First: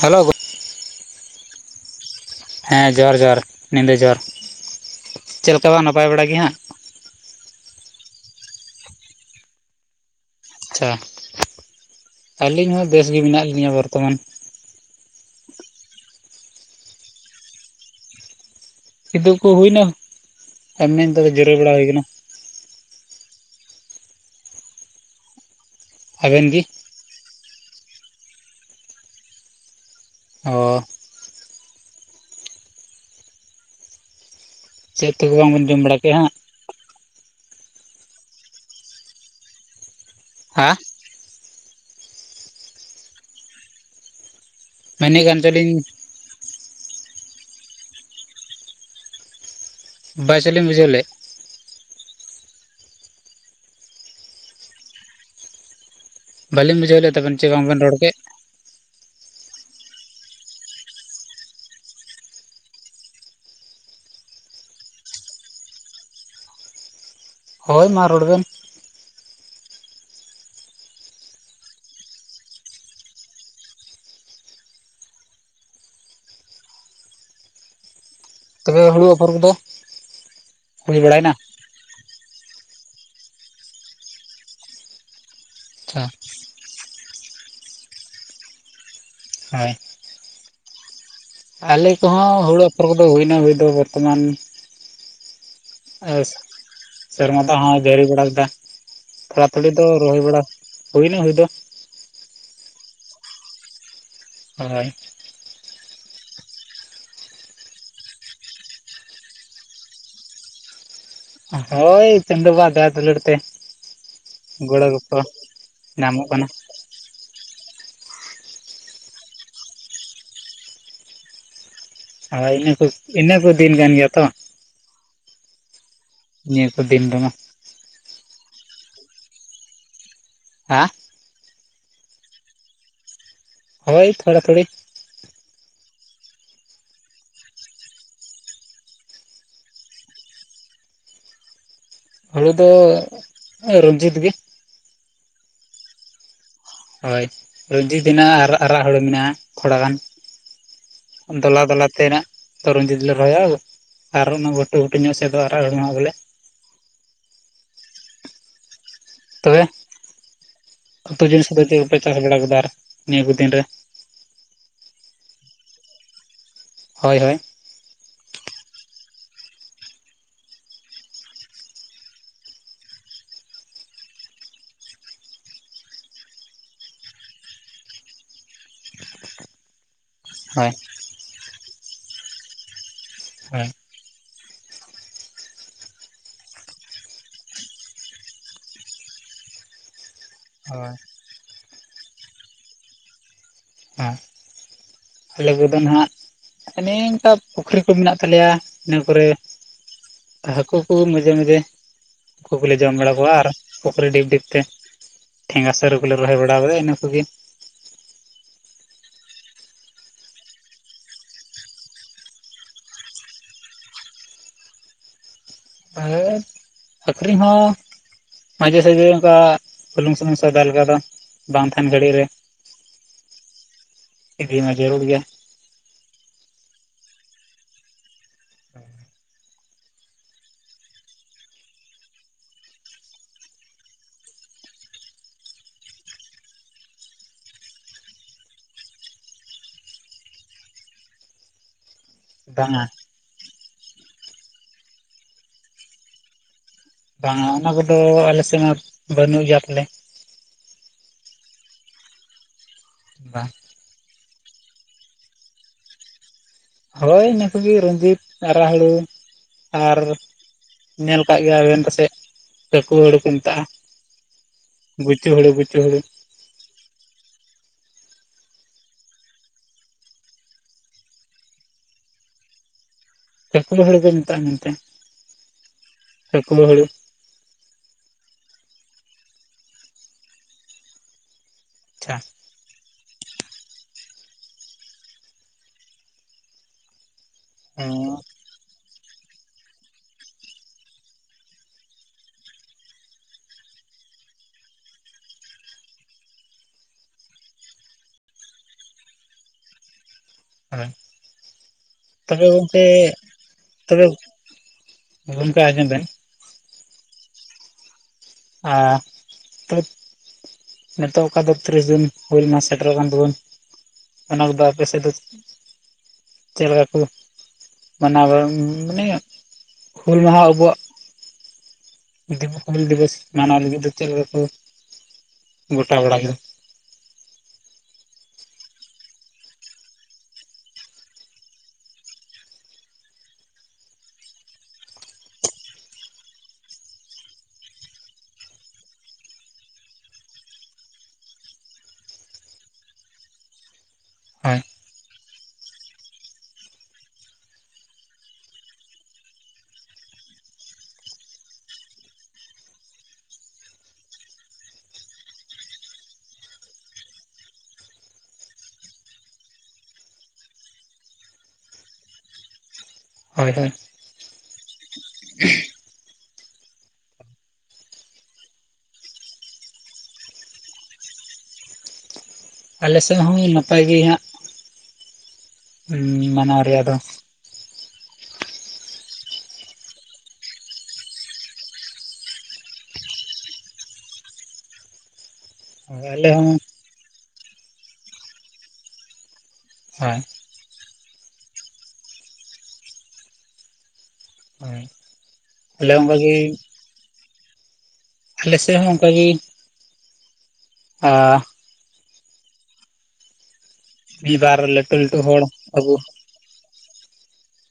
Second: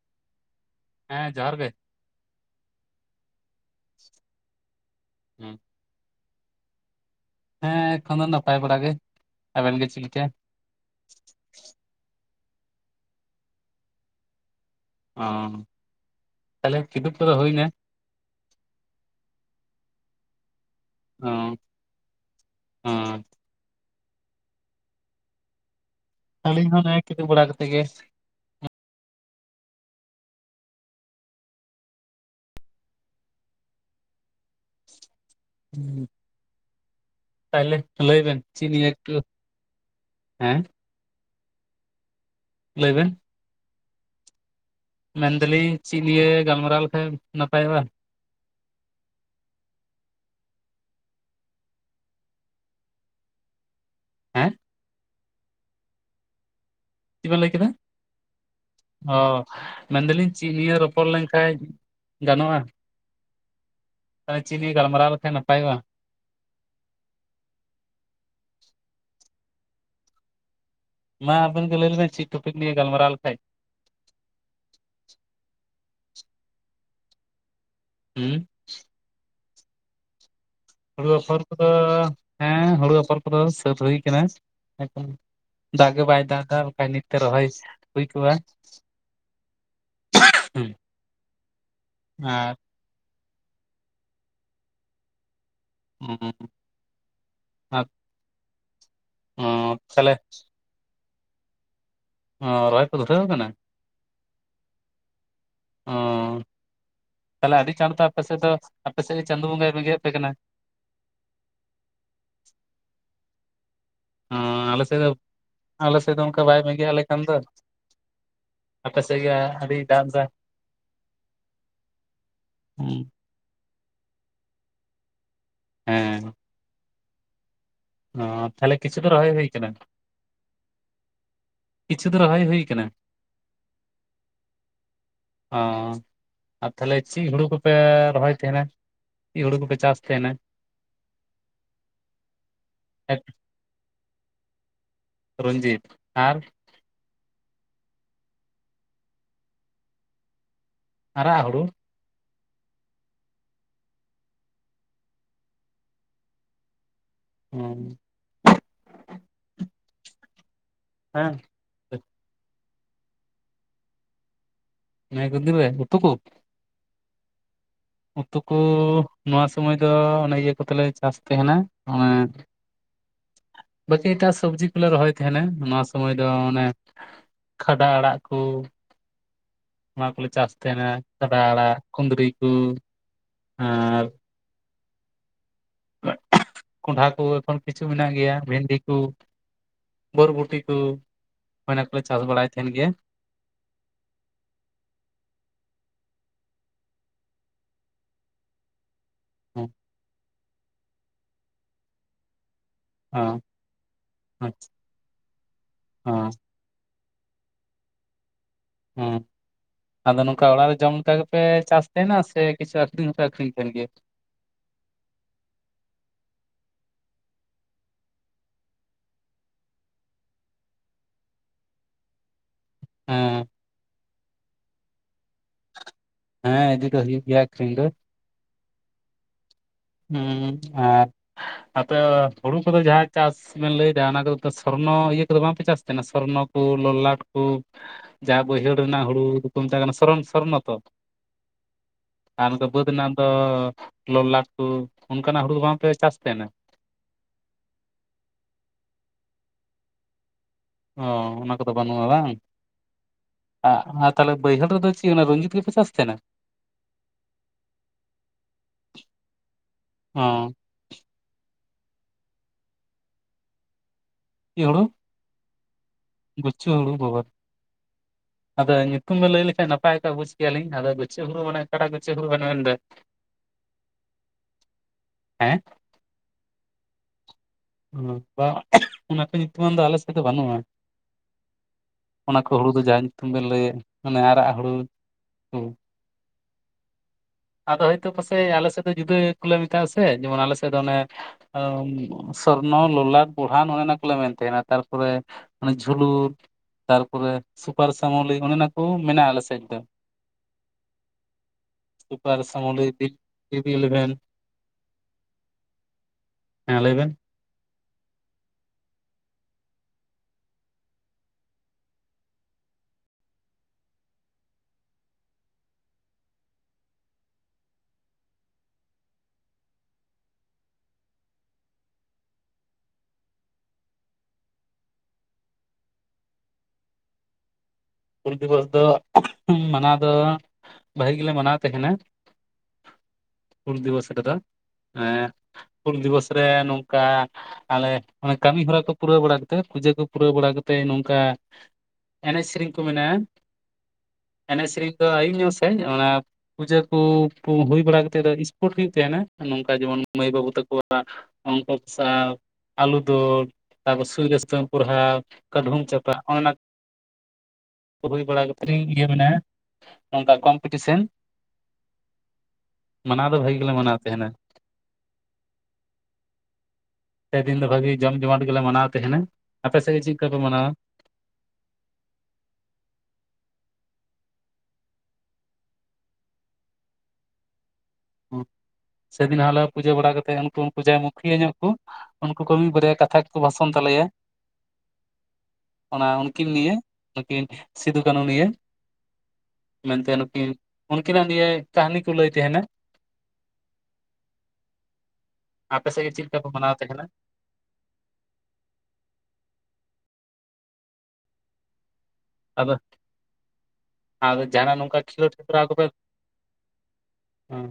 Hello ᱜᱳ ᱦᱮᱸ ᱡᱚᱦᱟᱨ ᱜᱮ ᱦᱮᱸ ᱡᱚᱦᱟᱸᱨ ᱡᱚᱦᱟᱸᱨ ᱧᱤᱫᱟᱹ ᱡᱚᱦᱟᱸᱨ ᱪᱮᱫ ᱦᱮᱸ ᱞᱮᱠᱟ ᱵᱟ ᱱᱟᱯᱟᱭ ᱵᱟᱲᱟ ᱜᱮ ᱦᱟᱸᱜ ᱦᱮᱸ ᱮᱠᱷᱚᱱ ᱫᱚ ᱱᱟᱯᱟᱭ ᱵᱟᱲᱟ ᱜᱮ ᱟᱵᱮᱱ ᱜᱮ ᱪᱮᱫ ᱞᱮᱠᱟ ᱟᱪᱪᱷᱟ ᱟᱹᱞᱤᱧ ᱦᱚᱸ ᱵᱮᱥ ᱜᱤ ᱢᱮᱱᱟᱜ ᱞᱤᱧᱟᱹ ᱵᱚᱨᱛᱚᱢᱟᱱ ᱚ ᱛᱟᱦᱚᱞᱮ ᱠᱤᱫᱩᱵ ᱠᱚᱫᱚ ᱦᱩᱭᱱᱟ ᱥᱤᱫᱩᱵ ᱠᱚ ᱦᱩᱭᱱᱟ [inaudible] ᱡᱤᱨᱟᱹᱣ ᱵᱟᱲᱟ ᱦᱩᱭ ᱟᱠᱟᱱᱟ ᱦᱩᱸ ᱟᱵᱮᱱ ᱜᱮ ᱟᱹᱞᱤᱧ ᱦᱚᱸ ᱱᱚᱜᱚᱭ ᱠᱤᱫᱩᱵ ᱵᱟᱲᱟ ᱠᱟᱛᱮᱫ ᱜᱮ ᱚ ᱪᱮᱫ ᱛᱮᱠᱚ ᱵᱟᱝ ᱵᱚᱱ ᱡᱚᱢ ᱵᱟᱲᱟ ᱠᱮᱜᱼᱟ ᱦᱟᱸᱜ ᱛᱟᱦᱞᱮ ᱞᱟᱹᱭ ᱵᱮᱱ ᱪᱮᱫ ᱱᱤᱭᱟ [inaudible] ᱦᱟ ᱞᱟᱹᱭ ᱵᱮᱱ ᱢᱮᱱᱮᱫ ᱢᱮᱱ ᱠᱟᱱ ᱫᱟᱞᱤᱧ ᱪᱚᱞᱤᱧ ᱪᱮᱫ ᱞᱤᱭᱟᱹ ᱜᱟᱞᱢᱟᱨᱟᱣ ᱞᱮᱠᱷᱟᱡ ᱱᱟᱯᱟᱭᱚᱜ-ᱟ ᱵᱟᱭ ᱪᱟᱹᱞᱤᱢ ᱵᱩᱡᱷᱟᱹᱣ ᱞᱮᱜ ᱦᱮᱸ ᱵᱟᱹᱞᱤᱧ ᱵᱩᱡᱷᱟᱹᱣ ᱞᱮᱫ ᱪᱮᱫ ᱵᱮᱱ ᱛᱟᱵᱮᱱ ᱞᱟᱹᱭ ᱠᱮᱫᱟ ᱵᱟᱝᱵᱮᱱ ᱨᱚᱲ ᱠᱮᱫ ᱚ ᱢᱮᱱᱫᱟᱞᱤᱧ ᱪᱮᱫ ᱱᱤᱭᱟᱹ ᱨᱚᱯᱚᱲ ᱞᱮᱱᱠᱷᱟᱱ ᱜᱟᱱᱚᱜᱼᱟ ᱪᱤ ᱱᱤᱭᱟᱹ ᱜᱟᱞᱢᱟᱨᱟᱣ ᱞᱮᱠᱷᱟᱱ ᱱᱟᱯᱟᱭᱚᱜᱼᱟ ᱦᱳᱭ ᱢᱟ ᱨᱚᱲ ᱵᱮᱱ ᱢᱟ ᱟᱵᱮᱱ ᱜᱮ ᱞᱟᱹᱭ ᱞᱮᱵᱤᱱ ᱪᱮᱫ ᱴᱚᱯᱤᱠ ᱱᱤᱭ ᱜᱟᱞᱢᱟᱨᱟᱣ ᱞᱮᱠᱷᱟᱡ ᱦᱩᱸ ᱛᱚᱵᱮ ᱦᱩᱲᱩ ᱟᱯᱷᱚᱨ ᱠᱚᱫᱚ ᱦᱩᱭ ᱦᱩᱲᱩ ᱵᱟᱲᱟᱭᱮᱱᱟ ᱟᱯᱷᱚᱨ ᱠᱚᱫᱚ ᱦᱮᱸ ᱦᱩᱲᱩ ᱟᱯᱷᱚᱨ ᱠᱚᱫᱚ ᱥᱟᱹᱛ ᱦᱩᱭ ᱠᱟᱱᱟ ᱫᱟᱜ ᱜᱮ ᱟᱪᱪᱷᱟ ᱵᱟᱭ ᱫᱟᱜ ᱮᱫᱟ ᱵᱟᱠᱷᱟᱡ ᱱᱤᱛ ᱛᱮ ᱨᱚᱦᱚᱭ ᱦᱩᱭ ᱠᱚᱜᱼᱟ ᱦᱳᱭ ᱦᱩᱸ ᱟᱞᱮ ᱠᱚᱦᱚᱸ ᱦᱩᱲᱩ ᱟᱯᱷᱚᱨ ᱠᱚᱫᱚ ᱦᱩᱭᱱᱟ ᱦᱩᱭ ᱫᱚ ᱵᱚᱨᱛᱚᱢᱟᱱ ᱟᱨ ᱥᱮᱨᱢᱟ ᱫᱟᱜ ᱦᱚᱸ ᱡᱷᱟᱹᱲᱤ ᱵᱟᱲᱟ ᱠᱮᱫᱟ ᱛᱷᱚᱲᱟ ᱛᱷᱚᱲᱤ ᱫᱚ ᱟᱨ ᱛᱟᱦᱚᱞᱮ ᱨᱚᱦᱚᱭ ᱵᱟᱲᱟ ᱦᱩᱭᱱᱟ ᱦᱩᱭ ᱫᱚ ᱚ ᱨᱚᱦᱚᱭ ᱠᱚᱫᱚ ᱩᱴᱷᱟᱹᱣ ᱠᱟᱱᱟ ᱦᱳᱭ ᱚ ᱛᱟᱦᱚᱞᱮ ᱟᱹᱰᱤ ᱪᱟᱬ ᱪᱟᱬ ᱟᱯᱮ ᱥᱮᱫ ᱫᱚ ᱟᱯᱮ ᱥᱮᱫ ᱫᱚ ᱪᱟᱸᱫᱳ ᱵᱚᱸᱜᱟᱭ ᱵᱮᱸᱜᱮᱫ ᱟᱯᱮ ᱠᱟᱱᱟ ᱦᱳᱭ ᱪᱟᱸᱫᱳᱣᱟᱜ ᱫᱟᱭᱟ ᱫᱩᱞᱟᱹᱲ ᱛᱮ ᱦᱩᱸ ᱟᱞᱮ ᱜᱚᱲᱚ ᱥᱮᱫ ᱫᱚ ᱜᱚᱯᱚ ᱟᱞᱮ ᱥᱮᱫ ᱫᱚ ᱧᱟᱢᱚᱜ ᱚᱱᱠᱟ ᱠᱟᱱᱟ ᱵᱟᱭ ᱵᱮᱸᱜᱮᱫ ᱟᱞᱮ ᱠᱟᱱᱫᱚ ᱟᱯᱮ ᱥᱮᱫ ᱜᱮ ᱟᱹᱰᱤ ᱫᱟᱜ ᱫᱟᱭ ᱟᱨ ᱤᱱᱟᱹ ᱠᱚ ᱤᱱᱟᱹ ᱠᱚ ᱫᱤᱱ ᱠᱟᱱ ᱜᱮᱭᱟ ᱛᱚ ᱦᱮᱸ ᱱᱤᱭᱟᱹ ᱠᱚ ᱫᱤᱱ ᱨᱮᱢᱟ ᱚ ᱛᱟᱦᱞᱮ ᱠᱤᱪᱷᱩ ᱫᱚ ᱨᱚᱦᱚᱭ ᱦᱩᱭ ᱠᱟᱱᱟ ᱦᱮᱸ ᱠᱤᱪᱷᱩ ᱫᱚ ᱨᱚᱦᱚᱭ ᱦᱩᱭ ᱠᱟᱱᱟ ᱦᱳᱭ ᱛᱷᱚᱲᱟ ᱛᱷᱩᱲᱤ ᱚ ᱟᱨ ᱛᱟᱦᱚᱞᱮ ᱪᱮᱫ ᱦᱩᱲᱩ ᱠᱚᱯᱮ ᱨᱚᱦᱚᱭ ᱛᱟᱦᱮᱸᱱᱟ ᱪᱤᱜ ᱦᱩᱲᱩ ᱠᱚᱯᱮ ᱪᱟᱥ ᱛᱟᱦᱮᱸᱱᱟ ᱦᱩᱲᱩ ᱫᱚ ᱨᱚᱱᱡᱤᱛ ᱜᱮ ᱨᱚᱧᱡᱤᱛ ᱟᱨ ᱦᱳᱭ ᱨᱚᱧᱡᱤᱛ ᱦᱮᱱᱟᱜᱼᱟ ᱟᱨ ᱟᱨᱟᱜ ᱦᱩᱲᱩ ᱢᱮᱱᱟᱜᱼᱟ ᱛᱷᱚᱲᱟ ᱜᱟᱱ ᱟᱨᱟᱜ ᱦᱩᱲᱩ ᱫᱚᱞᱟ ᱫᱚᱞᱟ ᱛᱮᱱᱟᱜ ᱫᱚ ᱨᱚᱧᱡᱤᱛ ᱞᱮ ᱨᱚᱦᱚᱭᱟ ᱟᱨ ᱚᱱᱟ ᱜᱷᱩᱴᱩ ᱜᱷᱩᱴᱩ ᱧᱚᱜ ᱥᱮᱫ ᱫᱚ ᱟᱨᱟᱜ ᱦᱳᱲᱳ ᱵᱚᱞᱮ ᱚ ᱛᱚᱵᱮ ᱩᱛᱩ ᱡᱤᱱᱤᱥ ᱠᱚᱫᱚ ᱪᱮᱫ ᱠᱚᱯᱮ ᱪᱟᱥ ᱵᱟᱲᱟ ᱠᱟᱫᱟ ᱟᱨ ᱱᱤᱭᱟᱹ ᱠᱚ ᱫᱤᱱ ᱨᱮ ᱱᱟᱹᱭ ᱜᱟᱹᱽᱫᱨᱟᱹ ᱩᱛᱩ ᱠᱩ᱾ ᱦᱚᱭ ᱦᱚᱭ᱾ ᱩᱛᱩ ᱠᱚ ᱱᱚᱣᱟ ᱥᱚᱢᱟᱹᱭ ᱫᱚ ᱚᱱᱮ ᱤᱭᱟᱹ ᱠᱚᱛᱮᱞᱮ ᱪᱟᱥ ᱛᱮᱦᱮᱱᱟ ᱚᱱᱮᱼᱼ ᱵᱟᱹᱠᱤ ᱮᱴᱟᱜ ᱥᱚᱵᱽᱡᱤ ᱠᱚᱞᱮ ᱨᱚᱦᱚᱭ ᱛᱮᱦᱮᱸᱱᱟ ᱱᱚᱣᱟ ᱥᱚᱢᱚᱭ ᱫᱚ ᱚᱱᱮᱼᱼ ᱠᱷᱟᱰᱟ ᱟᱲᱟᱜ ᱠᱩ ᱚᱱᱟ ᱠᱚᱞᱮᱼᱼ ᱪᱟᱥ ᱦᱳᱭ ᱛᱟᱦᱮᱸᱱᱟ ᱠᱷᱟᱰᱟ ᱟᱲᱟᱜ ᱠᱩᱸᱫᱽᱨᱤ ᱠᱚ ᱦᱳᱭ ᱟᱨᱼᱼ ᱠᱚᱸᱰᱷᱦᱟ ᱠᱩ ᱮᱠᱷᱚᱱ ᱠᱤᱪᱷᱩ ᱢᱮᱱᱟᱜ ᱜᱮᱭᱟ ᱵᱷᱤᱱᱰᱤ ᱠᱩ ᱵᱚᱨᱵᱩᱴᱤ ᱠᱩ᱾ ᱦᱳᱭ ᱦᱩᱭ ᱱᱟ ᱠᱚᱞᱮ ᱪᱟᱥ ᱵᱟᱲᱟᱭ ᱛᱟᱦᱮᱸᱱ ᱜᱮ ᱦᱟᱸ ᱟᱞᱮ ᱠᱚᱫᱚ ᱱᱟᱦᱟᱸᱜ ᱚᱱᱮ ᱚᱱᱠᱟ ᱯᱩᱠᱷᱨᱤ ᱠᱚ ᱢᱤᱱᱟᱜ ᱛᱟᱞᱮᱭᱟ᱾ ᱤᱱᱟᱹ ᱯᱚᱨᱮ ᱦᱮᱸ ᱦᱟᱠᱩ ᱠᱩ ᱢᱟᱡᱷᱮ ᱢᱟᱡᱷᱮᱼᱼ ᱠᱩ ᱠᱩᱞᱮ ᱡᱚᱢ ᱵᱟᱲᱟ ᱠᱚᱣᱟ ᱦᱮᱸ ᱟᱨ ᱯᱩᱠᱷᱨᱤ ᱰᱷᱤᱯ ᱰᱷᱤᱯ ᱛᱮ ᱟᱪᱪᱷᱟ ᱴᱷᱮᱸᱜᱟ ᱥᱟᱹᱨᱩ ᱠᱚᱞᱮ ᱦᱮᱸ ᱨᱚᱦᱚᱭ ᱵᱟᱼᱼ [inaudible] ᱜᱮ ᱦᱮᱸ ᱟᱫᱚ ᱱᱚᱝᱠᱟ ᱚᱲᱟᱜ ᱨᱮ ᱡᱚᱢ ᱞᱮᱠᱟ ᱜᱮᱯᱮ ᱪᱟᱥ ᱛᱟᱦᱮᱱᱟ ᱥᱮ ᱠᱤᱪᱷᱩ ᱟᱠᱷᱨᱤᱧ ᱦᱚᱸᱯᱮ ᱟᱠᱷᱨᱤᱧ ᱠᱟᱱ ᱜᱮᱭᱟ ᱛᱟᱦᱮᱞᱮᱼᱼ ᱟᱹᱠᱷᱨᱤᱧ ᱦᱚᱸᱼᱼ ᱢᱟᱡᱷᱮ ᱥᱟᱡᱷᱮ ᱚᱱᱠᱟ ᱵᱩᱞᱩᱝ ᱥᱩᱞᱩᱝ ᱥᱚᱭᱫᱟ ᱞᱮᱠᱟ ᱫᱚ ᱵᱟᱝ ᱛᱟᱦᱮᱱ ᱜᱷᱟᱹᱲᱤᱜ ᱨᱮᱼᱼ ᱦᱩᱸ᱾ ᱤᱫᱤ ᱢᱟ ᱡᱟᱹᱨᱩᱲ ᱜᱮᱭᱟ᱾ ᱦᱮᱸ ᱤᱫᱤ ᱫᱚ ᱦᱩᱭᱩᱜ ᱜᱮᱭᱟ ᱟᱹᱠᱷᱨᱤᱧ ᱫᱚ᱾ ᱦᱮᱸ᱾ [unintelligible] ᱦᱩᱸ ᱟᱨ ᱟᱯᱮ ᱦᱩᱲᱩ ᱠᱚᱫᱚ ᱡᱟᱦᱟᱸ ᱪᱟᱥᱼᱼ ᱪᱤᱜ ᱵᱮᱱ ᱞᱟᱹᱭ ᱫᱟ ᱚᱱᱟ ᱫᱚ ‌ᱛᱚ ᱥᱚᱨᱱᱚ ᱤᱭᱟᱹ ᱠᱩᱫᱚ ᱵᱟᱝ ᱯᱮ ᱪᱟᱥ ᱛᱮᱦᱮᱱᱟ ᱥᱚᱨᱱᱚ ᱠᱩ ᱞᱚᱞᱼᱞᱟᱴ ᱠᱩ᱾ ᱡᱟᱦᱟᱸ ᱵᱟᱹᱭᱦᱟᱹᱲ ᱨᱮᱱᱟᱜ ᱦᱩᱲᱩ ᱫᱩᱠᱩ ᱢᱮᱛᱟᱜ ᱠᱟᱱᱟ ᱥᱚᱨᱚᱢ ᱥᱚᱨᱱᱚ ᱛᱚ᱾ ᱟᱨ ᱱᱚ ᱫᱚ ᱵᱟᱝᱟ ᱵᱟᱹᱫᱽ ᱨᱮᱱᱟᱜ ᱫᱚ ᱞᱚᱞᱟᱴᱼᱼ ᱠᱩ ᱚᱱᱠᱟ ᱱᱟᱜ ᱦᱩᱲᱩ ᱫᱚ ᱵᱟᱝ ᱯᱮ ᱪᱟᱥ ᱛᱮᱦᱮᱱᱟ? ᱵᱟᱝᱟ ᱚᱱᱟ ᱠᱩᱫᱚ ᱟᱞᱮ ᱥᱮᱱ ᱵᱟᱹᱱᱩᱜ ᱜᱮᱭᱟ ᱛᱟᱦᱚᱞᱮ᱾ ᱚ ᱚᱱᱟ ᱠᱩᱫᱚ ᱵᱟᱱᱩᱜ-ᱟ ᱵᱟᱝ᱾ ᱵᱟᱝ᱾ ᱟᱜ ᱟᱨ ᱛᱟᱦᱚᱞᱮ ᱵᱟᱹᱭᱦᱟᱹᱲ ᱨᱮᱫᱚ ᱪᱤᱜ ᱚᱱᱟ ᱨᱚᱧᱡᱤᱛ ᱜᱤᱯᱮ ᱪᱟᱥ ᱛᱮᱦᱮᱱᱟ? ᱦᱳᱭ ᱤᱱᱟᱹ ᱠᱩᱜᱤ ᱨᱚᱡᱤᱛ ᱟᱨᱟᱜ ᱦᱩᱲᱩ ᱟᱨᱼᱼ ᱚ ᱱᱮᱞ ᱠᱟᱜ ᱜᱮᱭᱟ ᱵᱮᱱ ᱯᱟᱥᱮᱜ ᱴᱷᱟᱹᱠᱣᱟᱹ ᱦᱩᱲᱩ ᱠᱩ ᱢᱮᱛᱟᱜ-ᱟ᱾ ᱪᱮᱫ ᱦᱩᱲᱩ ᱜᱩᱪᱩ ᱦᱩᱲᱩ ᱜᱩᱪᱩ ᱦᱩᱲᱩ᱾ ᱜᱩᱪᱩ ᱦᱩᱲᱩ ᱵᱟ ᱵᱟ᱾ ᱟᱫᱚ ᱧᱩᱛᱩᱢ ᱵᱮᱱ ᱞᱟᱹᱭ ᱞᱮᱠᱠᱷᱟᱱ ᱱᱟᱯᱟᱭ ᱠᱚᱜ-ᱟ ᱵᱩᱪ ᱠᱮᱭᱟ ᱞᱤᱧ ᱟᱫᱚ ᱜᱩᱪᱩ ᱦᱩᱲᱩ ᱢᱟᱱᱮ ᱠᱟᱴᱟᱜ ᱜᱩᱪᱩ ᱦᱩᱲᱩ ᱵᱮᱱ ᱢᱮᱱ ᱫᱟ? ᱪᱟᱹᱠᱩᱣᱟᱹ ᱦᱩᱲᱩ ᱠᱚ ᱢᱮᱛᱟᱜ-ᱟ ᱢᱮᱱᱛᱮ, ᱦᱮᱸ ᱪᱟᱹᱠᱩᱣᱟᱹ ᱦᱩᱲᱩ᱾ ᱚᱸ ᱵᱟᱝ ᱚᱱᱟ ᱠᱚ ᱧᱩᱛᱩᱢᱟᱱ ᱫᱚ ᱟᱞᱮ ᱥᱮᱜ ᱫᱚ ᱵᱟᱱᱩᱜ-ᱟ᱾ ᱪᱷᱟ᱾ ᱚᱱᱟ ᱠᱚ ᱦᱩᱲᱩ ᱫᱚ ᱡᱟᱦᱟᱸ ᱧᱩᱛᱩᱢ ᱵᱮᱱ ᱞᱟᱹᱭᱮᱜ ᱢᱟᱱᱮ ᱟᱨᱟᱜ ᱦᱩᱲᱩ ᱠᱩ᱾ ᱟᱫᱚ ᱦᱮᱸ ᱦᱳᱭᱛᱳ ᱯᱟᱥᱮᱜ ᱟᱞᱮ ᱥᱮᱜ ᱫᱚ ᱡᱩᱫᱟᱹ ᱠᱩᱞᱮ ᱢᱮᱛᱟᱜ-ᱟ ᱥᱮ ᱡᱮᱢᱚᱱ ᱟᱞᱮ ᱥᱮᱜ ᱫᱚ ᱚᱱᱮᱼᱼ ᱚᱣᱢ ᱥᱚᱨᱱᱚ ᱞᱚᱞᱼᱞᱟᱴ ᱵᱩᱲᱦᱟᱱ ᱚᱱᱮ ᱚᱱᱟ ᱠᱩᱞᱮ ᱢᱮᱱ ᱛᱮᱦᱮᱱᱟ ᱛᱟᱨᱯᱚᱨᱮᱼᱼ ᱚᱱᱮ ᱡᱷᱩᱞᱩ ᱛᱟᱨᱯᱚᱨᱮ ᱥᱩᱯᱟᱨᱤ ᱥᱟᱢᱚᱞᱤ ᱚᱱᱮ ᱚᱱᱟ ᱠᱚ ᱢᱮᱱᱟᱜ-ᱟ ᱟᱞᱮ ᱥᱮᱡ ᱫᱚ᱾ ᱦᱳᱭ᱾ ᱥᱩᱯᱟᱨ ᱛᱚᱵᱮ ᱥᱟᱢᱚᱞᱤ ᱜᱚᱝᱠᱮᱜ ᱵᱤᱵᱤ ᱛᱚᱵᱮ ᱤᱞᱮᱵᱷᱮᱱ ᱜᱚᱝᱠᱮ ᱟᱸᱡᱚᱢ ᱵᱮᱱ᱾ ᱦᱮᱸ ᱞᱟᱹᱭ ᱵᱮᱱ᱾ ᱟ ᱛᱚᱵᱮᱛᱼᱼ ᱱᱤᱛᱚᱜ ᱚᱠᱟ ᱫᱚ ᱛᱤᱨᱤᱥ ᱡᱩᱱ ᱦᱩᱞ‌ ᱢᱟᱦᱟᱸ ᱥᱮᱴᱮᱨᱚᱜ ᱠᱟᱱ ᱛᱟᱹᱵᱩᱱᱼᱼ ᱚᱱᱟ ᱠᱩᱫᱚ ᱟᱯᱮ ᱥᱮᱜ ᱫᱚᱼ ᱪᱮᱜ ᱞᱮᱠᱟ ᱠᱩ ᱢᱟᱱᱟᱣ ᱵᱟ ᱩᱸ ᱢᱟᱱᱮ ᱦᱩᱞ ᱢᱟᱦᱟᱸ ᱟᱵᱚᱣᱟᱜ᱾ ᱫᱮᱵᱩ ᱠᱩ ᱦᱩᱞ‌ ᱫᱤᱵᱚᱥ ᱢᱟᱱᱟᱣ ᱞᱟᱹᱜᱤᱫ ᱫᱚ ᱪᱮᱜ ᱞᱮᱠᱟ, ᱜᱚᱴᱟ ᱵᱟᱲᱟ ᱠᱮᱫᱟ? ᱦᱩᱞ ᱫᱤᱵᱚᱥ ᱫᱚ ᱢᱟᱱᱟᱣ ᱫᱚ ᱵᱷᱟᱹᱜᱤ ᱜᱮ ᱞᱮ ᱢᱟᱱᱟᱣ ᱛᱟᱦᱮ ᱱᱟ ᱦᱩᱞ ᱫᱤᱵᱚᱥ ᱨᱮ ᱫᱚ ᱮᱸ ᱦᱩᱞ ᱫᱤᱵᱚᱥ ᱨᱮ ᱱᱚᱝᱠᱟ ᱟᱞᱮ ᱚᱱᱟ ᱠᱟᱹᱢᱤ ᱦᱚᱨᱟ ᱠᱚ ᱯᱩᱨᱟᱹᱣ ᱵᱟᱲᱟ ᱠᱟᱛᱮᱫ ᱯᱩᱡᱟᱹ ᱠᱚ ᱯᱩᱨᱟᱹᱣ ᱵᱟᱲᱟ ᱠᱟᱛᱮᱫ ᱱᱚᱝᱠᱟ ᱮᱱᱮᱡ ᱥᱮᱨᱮᱧ ᱠᱚ ᱢᱮᱱᱟᱜᱼᱟ ᱦᱳᱭ ᱮᱱᱮᱡ ᱥᱮᱨᱮᱧ ᱫᱚ ᱟᱹᱭᱩᱵ ᱧᱚᱜ ᱥᱮᱡ ᱚᱱᱟ ᱯᱩᱡᱟᱹ ᱠᱚ ᱦᱩᱭ ᱵᱟᱲᱟ ᱠᱟᱛᱮᱫ ᱫᱚ ᱤᱥᱯᱳᱨᱴ ᱦᱩᱭᱩᱜ ᱛᱟᱦᱮ ᱱᱟ ᱱᱚᱝᱠᱟ ᱡᱮᱢᱚᱱ ᱢᱟᱹᱭ ᱵᱟᱹᱵᱩ ᱛᱟᱠᱚ ᱣᱟᱜ [unintelligible] ᱟᱞᱩ ᱫᱟᱹᱞ ᱛᱟᱯᱚᱨ ᱥᱩᱭ ᱨᱮ ᱥᱩᱛᱟᱹ ᱢᱮ ᱯᱚᱨᱦᱟ ᱠᱟᱹᱰᱷᱩᱢ ᱪᱟᱯᱟ ᱚᱱᱟ ᱦᱩᱭ ᱵᱟᱲᱟ ᱠᱟᱛᱤᱧ ᱤᱭᱟᱹ ᱢᱮᱱᱟ ᱱᱚᱝᱠᱟ ᱠᱚᱢ ᱯᱤᱴᱤ ᱥᱮᱱ ᱢᱟᱱᱟᱣ ᱫᱚ ᱦᱳᱭ ᱵᱷᱟᱹᱜᱤ ᱜᱮ ᱦᱳᱭ ᱞᱮ ᱢᱟᱱᱟᱣ ᱛᱟᱦᱮ ᱱᱟ ᱥᱮᱫᱤᱱ ᱫᱚ ᱵᱷᱟᱜᱤ ᱡᱚᱢ ᱡᱚᱢᱟᱴ ᱜᱮᱞᱮ ᱢᱟᱱᱟᱣ ᱛᱟᱦᱮᱱᱟ ᱟᱯᱮ ᱥᱮᱫ ᱜᱮ ᱪᱮᱫ ᱞᱮᱠᱟ ᱯᱮ ᱢᱟᱱᱟᱣᱟ ᱟᱞᱮᱥᱮᱫ ᱦᱚᱸ ᱱᱟᱯᱟᱭ ᱜᱤ ᱦᱟᱸᱜ ᱦᱩᱸ ᱢᱟᱱᱟᱶ ᱨᱮᱭᱟᱜ ᱟᱫᱚᱼᱼ ᱩᱸ ᱥᱮᱭ ᱫᱤᱱ ᱦᱟᱸᱜ ᱞᱮ ᱯᱩᱡᱟᱹ ᱵᱟᱲᱟ ᱠᱟᱛᱮᱜ ᱩᱱᱠᱩ ᱩᱱᱠᱩ ᱡᱟᱦᱟᱸᱭ ᱢᱩᱠᱷᱤᱭᱟᱹ ᱧᱚᱜ ᱠᱩᱼᱼ ᱩᱱᱠᱩ ᱠᱚ ᱢᱤᱜ ᱵᱟᱨᱭᱟ ᱠᱟᱛᱷᱟ ᱜᱮᱠᱚ ᱵᱷᱟᱥᱚᱱ ᱛᱟᱞᱮᱭᱟ᱾ ᱚᱱᱟ ᱟᱞᱮ ᱦᱚᱸ ᱩᱱᱠᱤᱱ ᱱᱤᱭᱮ ᱱᱩᱠᱤᱱ ᱥᱤᱫᱩ ᱠᱟᱹᱱᱩ ᱱᱤᱭᱮᱹ ᱢᱮᱱᱛᱮ ᱦᱳᱭ ᱱᱩᱠᱤᱱ ᱩᱱᱠᱤᱱᱟᱜ ᱱᱤᱭᱟᱹ ᱠᱟᱹᱦᱱᱤ ᱠᱚ ᱞᱟᱹᱭ ᱛᱟᱦᱮ ᱱᱟ ᱦᱳᱭ ᱟᱯᱮ ᱟᱞᱮ ᱥᱮᱫ ᱜᱮ ᱪᱮᱫ ᱚᱱᱠᱟᱜᱮ ᱞᱮᱠᱟ ᱯᱮ ᱢᱟᱱᱟᱣ ᱛᱟᱦᱮᱸ ᱛᱟᱦᱮ ᱱᱟ ᱟᱞᱮ ᱥᱮᱫ ᱦᱚᱸ ᱚᱱᱠᱟᱜ ᱜᱮ ᱟᱼᱼ ᱟᱫᱚ ᱢᱤᱫ ᱟᱫᱚ ᱵᱟᱨ ᱡᱟᱦᱟ ᱱᱟᱜ ᱱᱚᱝ ᱞᱟᱹᱴᱩ ᱠᱟ ᱞᱟᱹᱴᱩ ᱠᱷᱮᱞᱳᱰ ᱦᱚᱲ ᱦᱮᱯᱨᱟᱣ ᱠᱚᱯᱮ ᱟᱵᱚ ᱦᱮᱸ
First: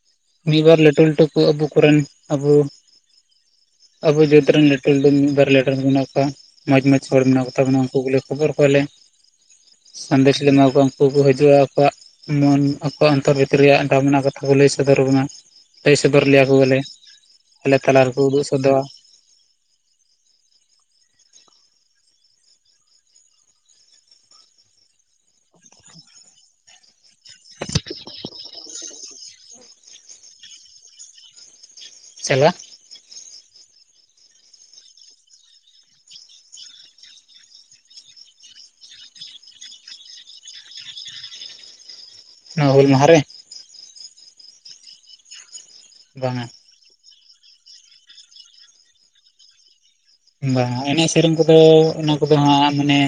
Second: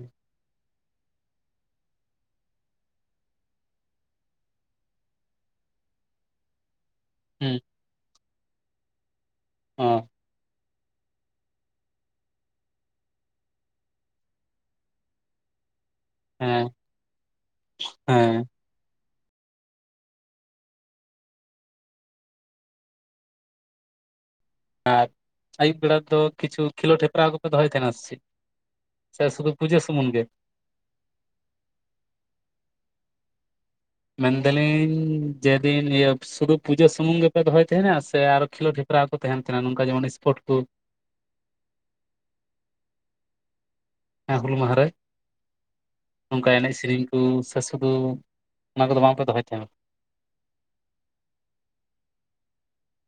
ᱢᱤᱫ ᱵᱟᱨ ᱞᱟᱹᱴᱩ ᱞᱟᱹᱴᱩ ᱠᱚ ᱟᱵᱩ ᱠᱚᱨᱮᱱ ᱟᱵᱩ ᱟᱵᱚ ᱡᱟᱹᱛ ᱨᱮᱱ ᱞᱟᱹᱴᱩ ᱞᱟᱹᱴᱩ ᱢᱤᱫ ᱵᱟᱨ ᱞᱮᱴᱩ ᱦᱚᱲ ᱢᱮᱱᱟᱜ ᱠᱚᱣᱟ ᱢᱚᱸᱡᱽ ᱢᱚᱸᱡᱽ ᱦᱚᱲ ᱢᱮᱱᱟᱜ ᱦᱩᱸ ᱠᱚᱛᱟ ᱵᱚᱱᱟ ᱩᱱᱠᱩ ᱜᱮᱞᱮ ᱠᱷᱚᱵᱚᱨ ᱠᱚᱣᱟᱞᱮ ᱦᱚᱸ ᱥᱟᱸᱫᱮᱥ ᱞᱮ ᱮᱢᱟ ᱠᱚᱣᱟ ᱩᱱᱠᱩ ᱠᱚ ᱦᱤᱡᱩᱜᱼᱟ ᱟᱠᱚᱣᱟᱜ ᱢᱚᱱ ᱟᱠᱚᱣᱟᱜ ᱚᱱᱛᱚᱨ ᱵᱷᱤᱛᱤᱨ ᱨᱮᱭᱟᱜ ᱫᱟᱢ ᱨᱮᱱᱟᱜ ᱠᱟᱛᱷᱟ ᱠᱚ ᱞᱟᱹᱭ ᱥᱚᱻ ᱥᱚᱫᱚᱨᱱᱟ ᱞᱟᱹᱭ ᱥᱚᱫᱚᱨ ᱞᱮᱭᱟ ᱠᱚ ᱦᱮᱸ ᱵᱞᱮ ᱟᱞᱮ ᱛᱟᱞᱟ ᱨᱮ ᱠᱚ ᱩᱫᱩᱜ ᱦᱮᱸ ᱥᱚᱫᱚᱨᱟ ᱟᱨ ᱟᱹᱭᱩᱵ ᱵᱮᱲᱟ ᱨᱮᱫᱚ ᱠᱤᱪᱷᱩ ᱠᱷᱮᱞᱳᱰ ᱦᱮᱯᱨᱟᱣ ᱠᱚᱯᱮ ᱫᱚᱦᱚᱭ ᱛᱟᱦᱮᱱᱟ ᱥᱮ ᱪᱮᱫ ᱥᱮ ᱥᱩᱫᱩ ᱯᱩᱡᱟᱹ ᱥᱩᱢᱩᱱ ᱜᱮ ᱪᱮᱞᱮᱠᱟ ᱢᱮᱱ ᱫᱟᱞᱤᱧ ᱡᱮᱫᱤᱱ ᱤᱭᱟᱹ ᱥᱩᱫᱩ ᱯᱩᱡᱟᱹ ᱥᱩᱢᱩᱝ ᱜᱮ ᱯᱮ ᱫᱚᱦᱚᱭ ᱛᱟᱦᱮ ᱱᱟ ᱥᱮ ᱟᱨᱚ ᱠᱷᱮᱞᱳᱰ ᱦᱼᱼ ᱦᱮᱯᱨᱟᱣ ᱠᱚ ᱛᱟᱦᱮᱱ ᱛᱟᱦᱮᱱᱟ ᱱᱚᱝᱠᱟ ᱡᱮᱢᱚᱱ ᱥᱯᱳᱨᱴ ᱠᱚ ᱱᱚᱣᱟ ᱦᱩᱞ ᱢᱟᱦᱟ ᱨᱮ ᱦᱮᱸ ᱦᱩᱞ ᱢᱟᱦᱟ ᱨᱮ ᱵᱟᱝᱟ ᱱᱚᱝᱠᱟ ᱮᱱᱮᱡ ᱥᱮᱨᱮᱧ [unintelligible] ᱥᱮ ᱥᱩᱫᱷᱩ ᱚᱱᱟ ᱠᱚᱫᱚ ᱵᱟᱝ ᱯᱮ ᱫᱚᱦᱚᱭ ᱛᱟᱦᱮᱱᱟ ᱵᱟᱝ ᱮᱱᱮᱡ ᱥᱮᱨᱮᱧ ᱠᱚᱫᱚ ᱚᱱᱟ ᱠᱚᱫᱚ ᱦᱟᱸᱜ ᱢᱟᱱᱮ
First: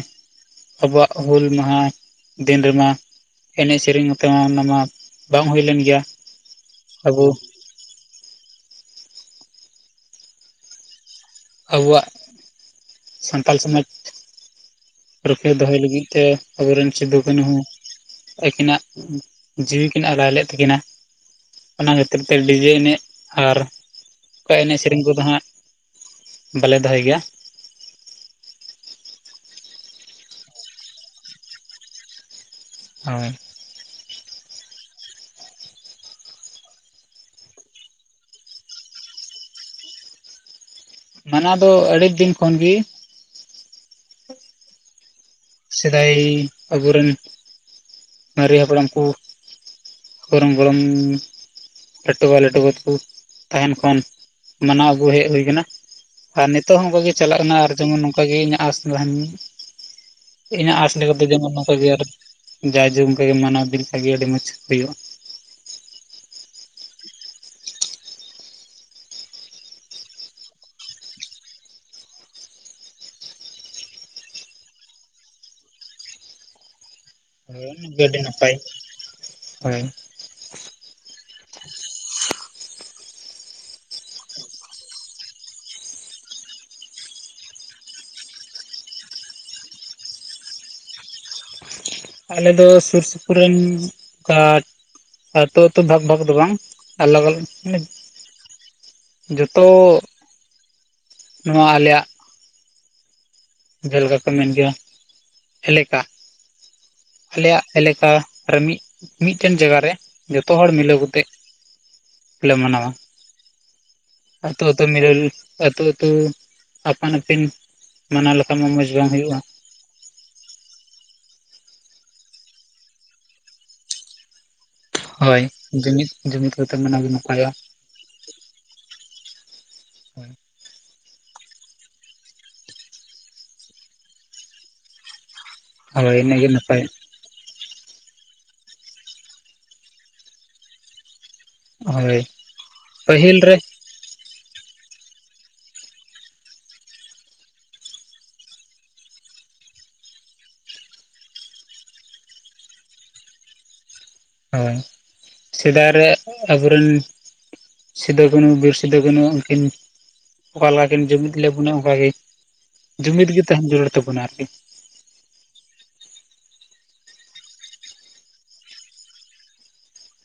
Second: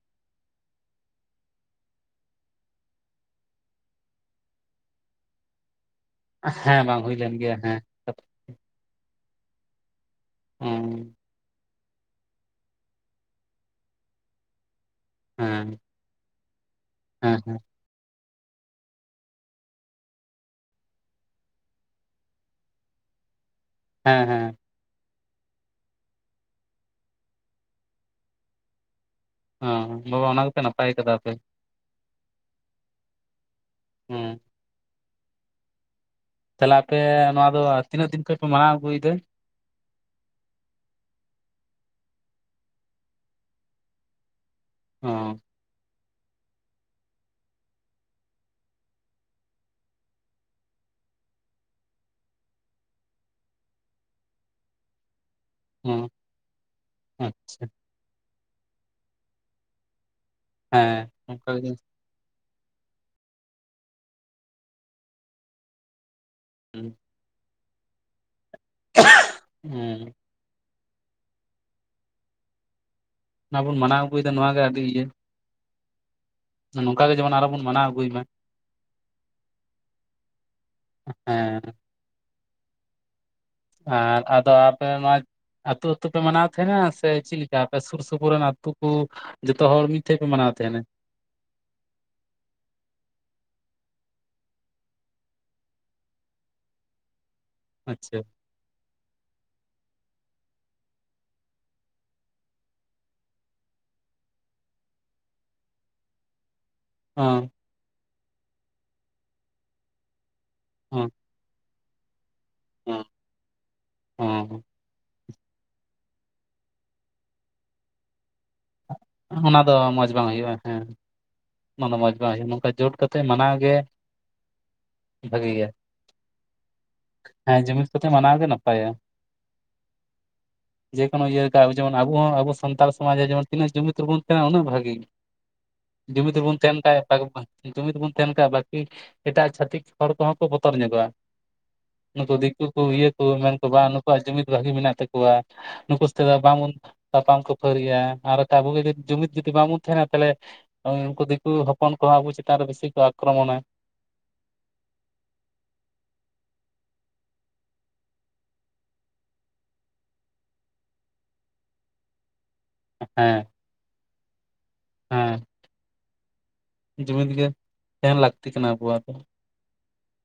ᱟᱵᱚᱣᱟᱜ ᱦᱩᱞ ᱢᱟᱦᱟ ᱫᱤᱱ ᱨᱮ ᱢᱟ ᱮᱱᱮᱡ ᱥᱮᱨᱮᱧ ᱛᱮ ᱢᱟ ᱚᱱᱟ ᱢᱟ ᱵᱟᱝ ᱦᱩᱭ ᱞᱮᱱ ᱜᱮᱭᱟ ᱦᱮᱸ ᱵᱟᱝ ᱦᱩᱭ ᱟᱵᱚ ᱞᱮᱱ ᱜᱮᱭᱟ ᱦᱮᱸ ᱦᱮᱸ ᱟᱵᱚᱣᱟᱜ ᱥᱟᱱᱛᱟᱞ ᱥᱚᱢᱟᱡᱽ ᱨᱩᱠᱷᱤᱭᱟᱹ ᱦᱮᱸ ᱫᱚᱦᱚᱭ ᱞᱟᱹᱜᱤᱫ ᱛᱮ ᱟᱵᱚ ᱨᱮᱱ ᱥᱤᱫᱩ ᱦᱮᱸ ᱠᱟᱹᱱᱦᱩ ᱟᱹᱠᱤᱱᱟᱜ ᱡᱤᱣᱤ ᱠᱤᱱ ᱟᱞᱟᱭ ᱞᱮᱫ ᱛᱟᱹᱠᱤᱱᱟ ᱚᱱᱟ ᱠᱷᱟᱹᱛᱤᱨ ᱛᱮ ᱰᱤᱡᱮ ᱮᱱᱮᱡ ᱟᱨ ᱦᱮᱸ ᱦᱮᱸ ᱚᱸᱠᱟ ᱮᱱᱮᱡ ᱥᱮᱨᱮᱧ ᱠᱚ ᱫᱚ ᱦᱟᱸᱜ ᱵᱟᱞᱮ ᱫᱚᱦᱚᱭ ᱜᱮᱭᱟ ᱦᱮ ᱵᱟᱵᱟ ᱚᱱᱟ ᱫᱚᱯᱮ ᱱᱟᱯᱟᱭ ᱠᱟᱫᱟ ᱯᱮ ᱦᱳᱭ ᱦᱮᱸ ᱛᱟᱦᱚᱞᱮ ᱟᱯᱮ ᱱᱚᱣᱟ ᱫᱚ ᱛᱤᱱᱟᱹᱜ ᱫᱤᱱ ᱠᱷᱚᱱᱚᱡ ᱯᱮ ᱢᱟᱱᱟᱣ ᱟᱹᱜᱩᱭ ᱫᱟ ᱢᱟᱱᱟᱣ ᱫᱚ ᱟᱹᱰᱤ ᱫᱤᱱ ᱠᱷᱚᱱ ᱜᱤ ᱦᱚᱸ ᱥᱮᱫᱟᱭ ᱟᱵᱩᱨᱮᱱ ᱢᱟᱨᱮ ᱦᱟᱯᱲᱟᱢ ᱠᱚ ᱠᱚᱨᱚᱢ ᱜᱚᱨᱚᱢ ᱞᱟᱹᱴᱩ ᱵᱟ ᱞᱟᱹᱴᱩ ᱜᱚ ᱛᱟᱠᱚ ᱛᱟᱦᱮᱱ ᱠᱷᱚᱱ ᱢᱟᱱᱟᱣ ᱟᱜᱩ ᱦᱮᱡ ᱦᱩᱭ ᱟᱠᱟᱱᱟ ᱦᱚᱸ ᱟᱨ ᱱᱤᱛᱚᱜ ᱦᱚᱸ ᱚᱱᱠᱟ ᱜᱮ ᱪᱟᱞᱟᱜ ᱠᱟᱱᱟ ᱟᱪᱪᱷᱟ ᱟᱨ ᱡᱮᱢᱚᱱ ᱱᱚᱝᱠᱟ ᱜᱮ ᱤᱧᱟᱹᱜ ᱟᱸᱥ ᱛᱟᱦᱮᱱ ᱢᱟ ᱤᱧᱟᱹᱜ ᱟᱥ ᱦᱮᱸ ᱞᱮᱠᱟᱛᱮ ᱚᱱᱠᱟ ᱡᱮᱢᱚᱱ ᱱᱚᱝᱠᱟ ᱜᱮ ᱟᱨ ᱡᱟᱭ ᱡᱩᱜᱽ ᱚᱱᱠᱟᱜᱮ ᱢᱟᱱᱟᱣ ᱤᱫᱤ ᱞᱮᱠᱷᱟᱱ ᱜᱮ ᱟᱹᱰᱤ ᱢᱚᱸᱡᱽ ᱦᱩᱭᱩᱜᱼᱟ ᱦᱮᱸ ᱦᱮᱸ ᱚᱱᱟ ᱵᱩᱱ ᱢᱟᱱᱟᱣ ᱟᱹᱜᱩᱭᱮᱫᱟ ᱱᱚᱣᱟ ᱜᱮ ᱟᱹᱰᱤ ᱤᱭᱟᱹ ᱱᱚᱝᱠᱟ ᱜᱮ ᱡᱮᱢᱚᱱ ᱟᱨᱚ ᱵᱚᱱ ᱦᱳᱭ ᱢᱟᱱᱟᱣ ᱚᱱᱟᱜᱮ ᱟᱹᱜᱩᱭ ᱟᱹᱰᱤ ᱢᱟ ᱱᱟᱯᱟᱭ [unintelligible] ᱦᱳᱭ ᱦᱮᱸ ᱟᱨ ᱟᱫᱚ ᱟᱯᱮ ᱱᱚᱣᱟ ᱟᱹᱛᱩ ᱟᱹᱛᱩ ᱯᱮ ᱢᱟᱱᱟᱣ ᱛᱟᱦᱮᱸᱱᱟ ᱥᱮ ᱪᱮᱫ ᱠᱟ ᱟᱯᱮ ᱥᱩᱨ ᱥᱩᱯᱩᱨ ᱨᱮᱱ ᱟᱹᱛᱩ ᱠᱚ ᱡᱷᱚᱛᱚ ᱦᱚᱲ ᱢᱤᱫ ᱴᱷᱮᱱ ᱯᱮ ᱢᱟᱱᱟᱣ ᱛᱮ ᱟᱞᱮ ᱫᱚ ᱥᱩᱨ ᱥᱩᱯᱩᱨ ᱨᱮᱱ ᱚᱱᱠᱟ ᱟᱹᱛᱩ ᱟᱹᱛᱩ ᱵᱷᱟᱜᱽ ᱵᱷᱟᱜᱽ ᱫᱚ ᱵᱟᱝ ᱟᱞᱟᱜ ᱟᱞᱟᱜ ᱦᱮ ᱟᱪᱪᱷᱟ ᱡᱚᱛᱚ ᱱᱚᱣᱟ ᱟᱞᱮᱭᱟᱜ ᱡᱷᱟᱹᱞᱠᱟ ᱠᱚ ᱢᱮᱱ ᱜᱮᱭᱟ ᱦᱮᱞᱮᱠᱟ ᱦᱚᱸ ᱟᱞᱮᱭᱟᱜ ᱮᱞᱮᱠᱟ ᱨᱮ ᱢᱤᱫ ᱢᱤᱫᱴᱮᱱ ᱡᱟᱭᱜᱟ ᱨᱮ ᱡᱚᱛᱚ ᱦᱚᱲ ᱢᱤᱞᱟᱹᱣ ᱦᱚᱸ ᱠᱟᱛᱮᱜ ᱞᱮ ᱢᱟᱱᱟᱣᱟ ᱟᱹᱛᱩ ᱦᱚᱸ ᱟᱹᱛᱩ ᱢᱤᱨᱟᱹᱞ ᱟᱹᱛᱩ ᱟᱹᱛᱩ ᱟᱯᱟᱱ ᱟᱹᱯᱤᱱ ᱢᱟᱱᱟᱣ ᱞᱮᱠᱷᱟᱱ ᱢᱟ ᱢᱚᱸᱡᱽ ᱵᱟᱝ ᱦᱩᱭᱩᱜᱼᱟ᱾ ᱚᱱᱟ ᱫᱚ ᱢᱚᱸᱡᱽ ᱵᱟᱝ ᱦᱩᱭᱩᱜᱼᱟ ᱦᱮᱸ ᱚᱱᱟ ᱫᱚ ᱢᱚᱸᱡᱽ ᱵᱟᱝ ᱦᱩᱭᱩᱜᱼᱟ ᱱᱚᱝᱠᱟ ᱡᱳᱴ ᱠᱟᱛᱮᱫ ᱢᱟᱱᱟᱣ ᱜᱮ ᱦᱳᱭ ᱵᱷᱟᱜᱮ ᱜᱮᱭᱟ ᱡᱩᱢᱤᱫ ᱡᱩᱢᱤᱫ ᱠᱟᱛᱮ ᱢᱟᱱᱟᱣ ᱜᱮ ᱱᱟᱯᱟᱭᱚᱜᱼᱟ᱾ [unintelligible] ᱢᱟᱱᱟᱣ ᱜᱮ ᱱᱟᱯᱟᱭᱟ ᱡᱮᱠᱳᱱᱳ ᱤᱭᱟᱹ ᱡᱮᱢᱚᱱ ᱟᱵᱚ ᱦᱚᱸ ᱟᱵᱚ ᱥᱟᱱᱛᱟᱲ ᱥᱚᱢᱟᱡ ᱨᱮ ᱡᱮ ᱛᱤᱱᱟᱹᱜ ᱡᱩᱢᱤᱫ ᱨᱮᱵᱚᱱ ᱛᱟᱦᱮᱱᱟ ᱩᱱᱟᱹᱜ ᱵᱷᱟᱜᱤ ᱦᱳᱭ ᱡᱩᱢᱤᱫ ᱤᱱᱟᱹᱜᱮ ᱨᱮᱵᱚᱱ ᱛᱟᱦᱮᱱ ᱱᱟᱯᱟᱭ ᱠᱷᱟᱡ ᱡᱩᱢᱤᱫ ᱵᱚᱱ ᱛᱟᱦᱮᱱ ᱠᱷᱟᱱ ᱵᱟᱹᱠᱤ ᱮᱴᱟᱜ ᱪᱷᱟᱛᱤᱠ ᱦᱚᱲ ᱠᱚᱦᱚᱸ ᱠᱚ ᱵᱚᱛᱚᱨ ᱧᱚᱜᱚᱜᱼᱟ ᱦᱳᱭ ᱱᱩᱠᱩ ᱫᱤᱠᱩ ᱠᱩ ᱤᱭᱟᱹ ᱠᱚ ᱯᱟᱹᱦᱤᱞ ᱢᱮᱱ ᱨᱮ ᱠᱚ ᱱᱩᱠᱩᱣᱟᱜ ᱡᱩᱢᱤᱫ ᱵᱷᱟᱹᱜᱤ ᱢᱮᱱᱟᱜ ᱛᱟᱠᱚᱣᱟ ᱱᱩᱠᱩ ᱥᱟᱛᱮ ᱫᱚ ᱵᱟᱝᱵᱚᱱ ᱛᱟᱯᱟᱢ ᱠᱚ ᱠᱟᱯᱷᱟᱹᱨᱤᱜᱼᱟ ᱟᱨ ᱟᱵᱩᱜᱮ ᱡᱩᱢᱤᱫ ᱡᱩᱫᱤ ᱵᱟᱝᱵᱚ ᱛᱟᱦᱮᱱᱟ ᱛᱟᱦᱮᱞᱮ ᱩᱱᱠᱩ ᱫᱤᱠᱩ ᱦᱚᱯᱚᱱ ᱠᱚ ᱟᱵᱚ ᱪᱮᱛᱟᱱ ᱨᱮ ᱵᱮᱥᱤ ᱠᱚ ᱟ ᱟᱠᱨᱚᱢᱚᱱ ᱦᱳᱭ ᱥᱮᱫᱟᱭ ᱨᱮ ᱟᱵᱚᱨᱮᱱ ᱥᱤᱫᱩ ᱠᱟᱹᱱᱩ ᱵᱤᱨ ᱥᱤᱫᱩ ᱠᱟᱹᱱᱩ ᱩᱱᱠᱤᱱ ᱚᱠᱟᱞᱮᱠᱟᱠᱤᱱ ᱡᱩᱢᱤᱫ ᱞᱮᱵᱚᱱᱟ ᱚᱱᱠᱟᱜᱮ ᱡᱩᱢᱤᱫ ᱜᱮ ᱦᱮᱸ ᱛᱟᱦᱮᱱ ᱡᱟᱹᱨᱩᱲ ᱛᱟᱵᱚᱱᱟ ᱟᱨᱠᱤ ᱦᱮᱸ ᱡᱩᱢᱤᱫ ᱜᱮ ᱛᱟᱦᱮᱱ ᱞᱟᱹᱠᱛᱤ ᱠᱟᱱᱟ ᱟᱵᱚᱣᱟᱜ ᱫᱚ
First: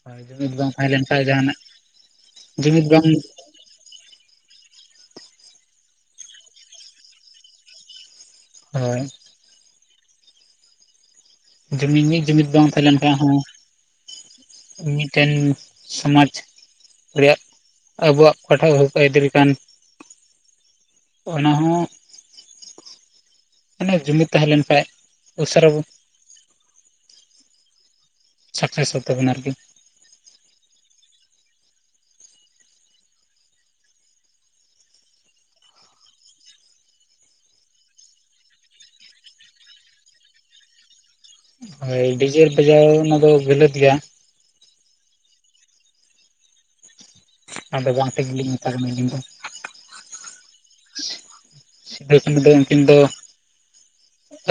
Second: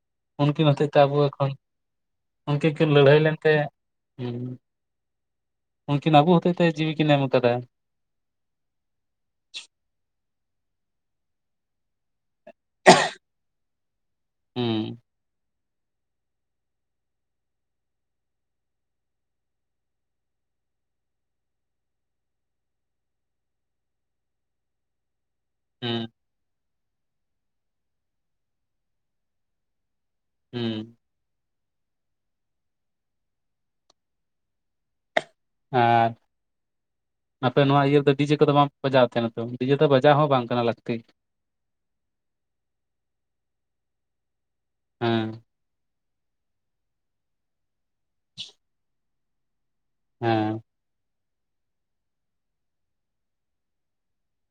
ᱦᱳᱭ ᱡᱩᱢᱤᱫ ᱩᱱᱠᱤᱱ ᱵᱟᱝ ᱦᱚᱛᱮᱡ ᱛᱟᱦᱮᱸ ᱛᱮ ᱞᱮᱱ ᱟᱵᱚ ᱠᱷᱟᱱ ᱮᱠᱷᱚᱱ ᱡᱟᱦᱟᱱᱟᱜ ᱩᱱᱠᱤᱱ ᱡᱩᱢᱤᱫ ᱠᱤᱱ ᱵᱟᱝ ᱞᱟᱹᱲᱦᱟᱹᱭ ᱞᱮᱱᱛᱮ ᱦᱮᱸ ᱩᱱᱠᱤᱱ ᱟᱵᱚ ᱦᱚᱛᱮᱡ ᱛᱮ ᱡᱤᱣᱤᱠᱤᱱ ᱮᱢ ᱟᱠᱟᱫᱟ᱾ ᱦᱳᱭ ᱡᱩᱢᱤᱫ ᱢᱤᱫ ᱡᱩᱢᱤᱫ ᱵᱟᱝ ᱛᱟᱦᱮᱸ ᱞᱮᱱ ᱠᱷᱟᱱ ᱦᱚᱸ ᱦᱩᱸ ᱢᱤᱫᱴᱮᱱ ᱥᱚᱢᱟᱡᱽ ᱨᱮᱭᱟᱜ ᱟᱵᱩᱣᱟᱜ ᱯᱟᱴᱟᱜ ᱠᱚ ᱤᱫᱟᱹᱨ ᱠᱟᱱ ᱚᱱᱟ ᱦᱚᱸ ᱢᱟᱱᱮ ᱡᱩᱤᱫ ᱛᱟᱦᱮᱸ ᱞᱮᱱ ᱠᱷᱟᱡ ᱩᱥᱟᱹᱨᱟ ᱦᱩᱸ ᱥᱟᱠᱥᱮᱥᱚᱜ [unintelligible] ᱛᱟᱵᱚᱱᱟ ᱟᱨᱠᱤ ᱦᱩᱸ ᱦᱮᱸ ᱟᱯᱮ ᱱᱚᱣᱟ ᱤᱭᱟᱹ ᱨᱮ ᱰᱤᱡᱮ ᱠᱚᱫᱚ ᱵᱟᱝ ᱵᱟᱡᱟᱣ ᱛᱟᱦᱮᱱᱟ ᱛᱚ ᱰᱤᱡᱮ ᱫᱚ ᱵᱟᱡᱟᱣ ᱦᱚᱸ ᱵᱟᱝ ᱠᱟᱱᱟ ᱞᱟᱹᱠᱛᱤ᱾ ᱦᱳᱭ ᱰᱤᱡᱮ ᱵᱟᱡᱟᱣ ᱚᱱᱟ ᱫᱚ ᱜᱟᱞᱟᱹᱛ ᱜᱮᱭᱟ ᱦᱮᱸ ᱚᱱᱟ ᱫᱚ ᱵᱟᱝ ᱛᱮ ᱜᱮᱞᱤᱧ ᱢᱮᱛᱟ ᱟᱹᱞᱤᱧ ᱫᱚ ᱦᱮᱸ [unintelligible] ᱫᱚ ᱩᱱᱠᱤᱱ ᱫᱚ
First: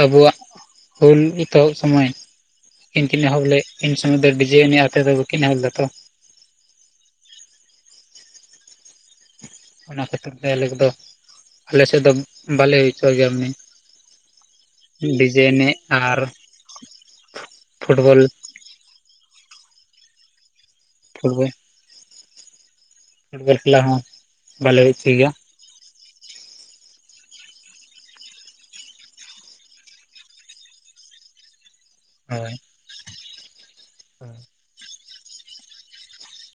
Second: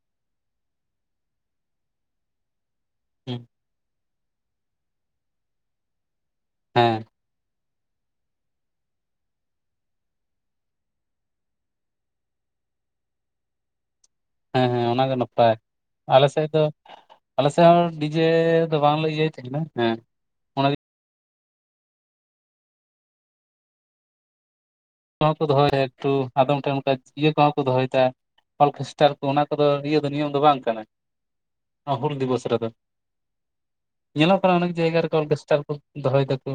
ᱟᱵᱩᱣᱟᱜ ᱦᱩᱞ ᱮᱛᱚᱦᱚᱵ ᱥᱩᱢᱟᱹᱭ᱾ ᱩᱱᱤᱠᱤᱱ ᱠᱤᱱ ᱦᱩᱸ ᱮᱦᱚᱵ ᱞᱮᱫ ᱤᱱ ᱥᱚᱢᱚᱭ ᱫᱚ ᱰᱤᱡᱮ ᱟᱹᱱᱤᱡ ᱟᱛ ᱫᱚ ᱵᱟᱟᱹᱠᱤᱱ ᱮᱦᱚᱵ ᱞᱮᱫᱟᱛᱚ᱾ ᱦᱮᱸ᱾ ᱚᱱᱟ ᱠᱷᱟᱹᱛᱤᱨ ᱛᱮ ᱟᱞᱮ ᱠᱚᱫᱚ ᱟᱞᱮᱥᱮᱫ ᱫᱚ ᱵᱟᱞᱮ ᱦᱩᱭᱪᱚ ᱜᱮᱭᱟ ᱢᱟᱱᱮ᱾ ᱦᱮᱸ ᱦᱮᱸ ᱚᱱᱟᱜᱮ ᱰᱤᱡᱮ ᱱᱟᱯᱟᱭ ᱮᱱᱮᱡ ᱟᱨ ᱟᱞᱮ ᱥᱮᱫ ᱫᱚᱹᱹᱹ ᱟᱞᱮ ᱥᱮᱫ ᱦᱚᱸ ᱯᱷᱩᱴᱵᱚᱞ ᱰᱤᱡᱮ ᱫᱚ ᱵᱟᱝᱞᱮ ᱤᱭᱟᱹᱭ ᱛᱟᱦᱮᱸᱱᱟ ᱦᱮᱸ᱾ ᱚᱱᱟ ᱯᱷᱩᱴᱜᱟᱹ ᱯᱷᱩᱴᱵᱚᱞ ᱠᱷᱮᱞᱟ ᱦᱚᱸ ᱵᱷᱟᱮ ᱦᱩᱭᱩᱜ ᱠᱚᱦ ᱠᱚ ᱫᱚᱦᱚᱭᱟ ᱮᱠᱴᱩ ᱟᱫᱚᱢ ᱴᱷᱮᱱ ᱚᱱᱠᱟ ᱤᱭᱟᱹ ᱠᱚᱦᱚᱸ ᱠᱚ ᱫᱚᱦᱚᱭᱮᱫᱟ᱾ ᱚᱨᱠᱮᱥᱴᱟᱨ ᱠᱚ ᱚᱱᱟ ᱠᱚᱫᱚ ᱤᱭᱟᱹ ᱫᱚ ᱱᱤᱭᱚᱢ ᱫᱚ ᱵᱟᱝ ᱠᱟᱱᱟ᱾ ᱦᱩᱞ ᱫᱤᱵᱚᱥ ᱦᱳᱭ ᱨᱮᱫᱚ ᱦᱮᱸ ᱧᱮᱞᱚᱜ ᱠᱟᱱᱟ ᱚᱱᱮ ᱡᱟᱭᱜᱟ ᱨᱮ ᱚᱨᱠᱮᱥᱴᱟᱨ ᱠᱚ ᱫᱚᱦᱚᱭᱮᱫᱟᱠᱩ᱾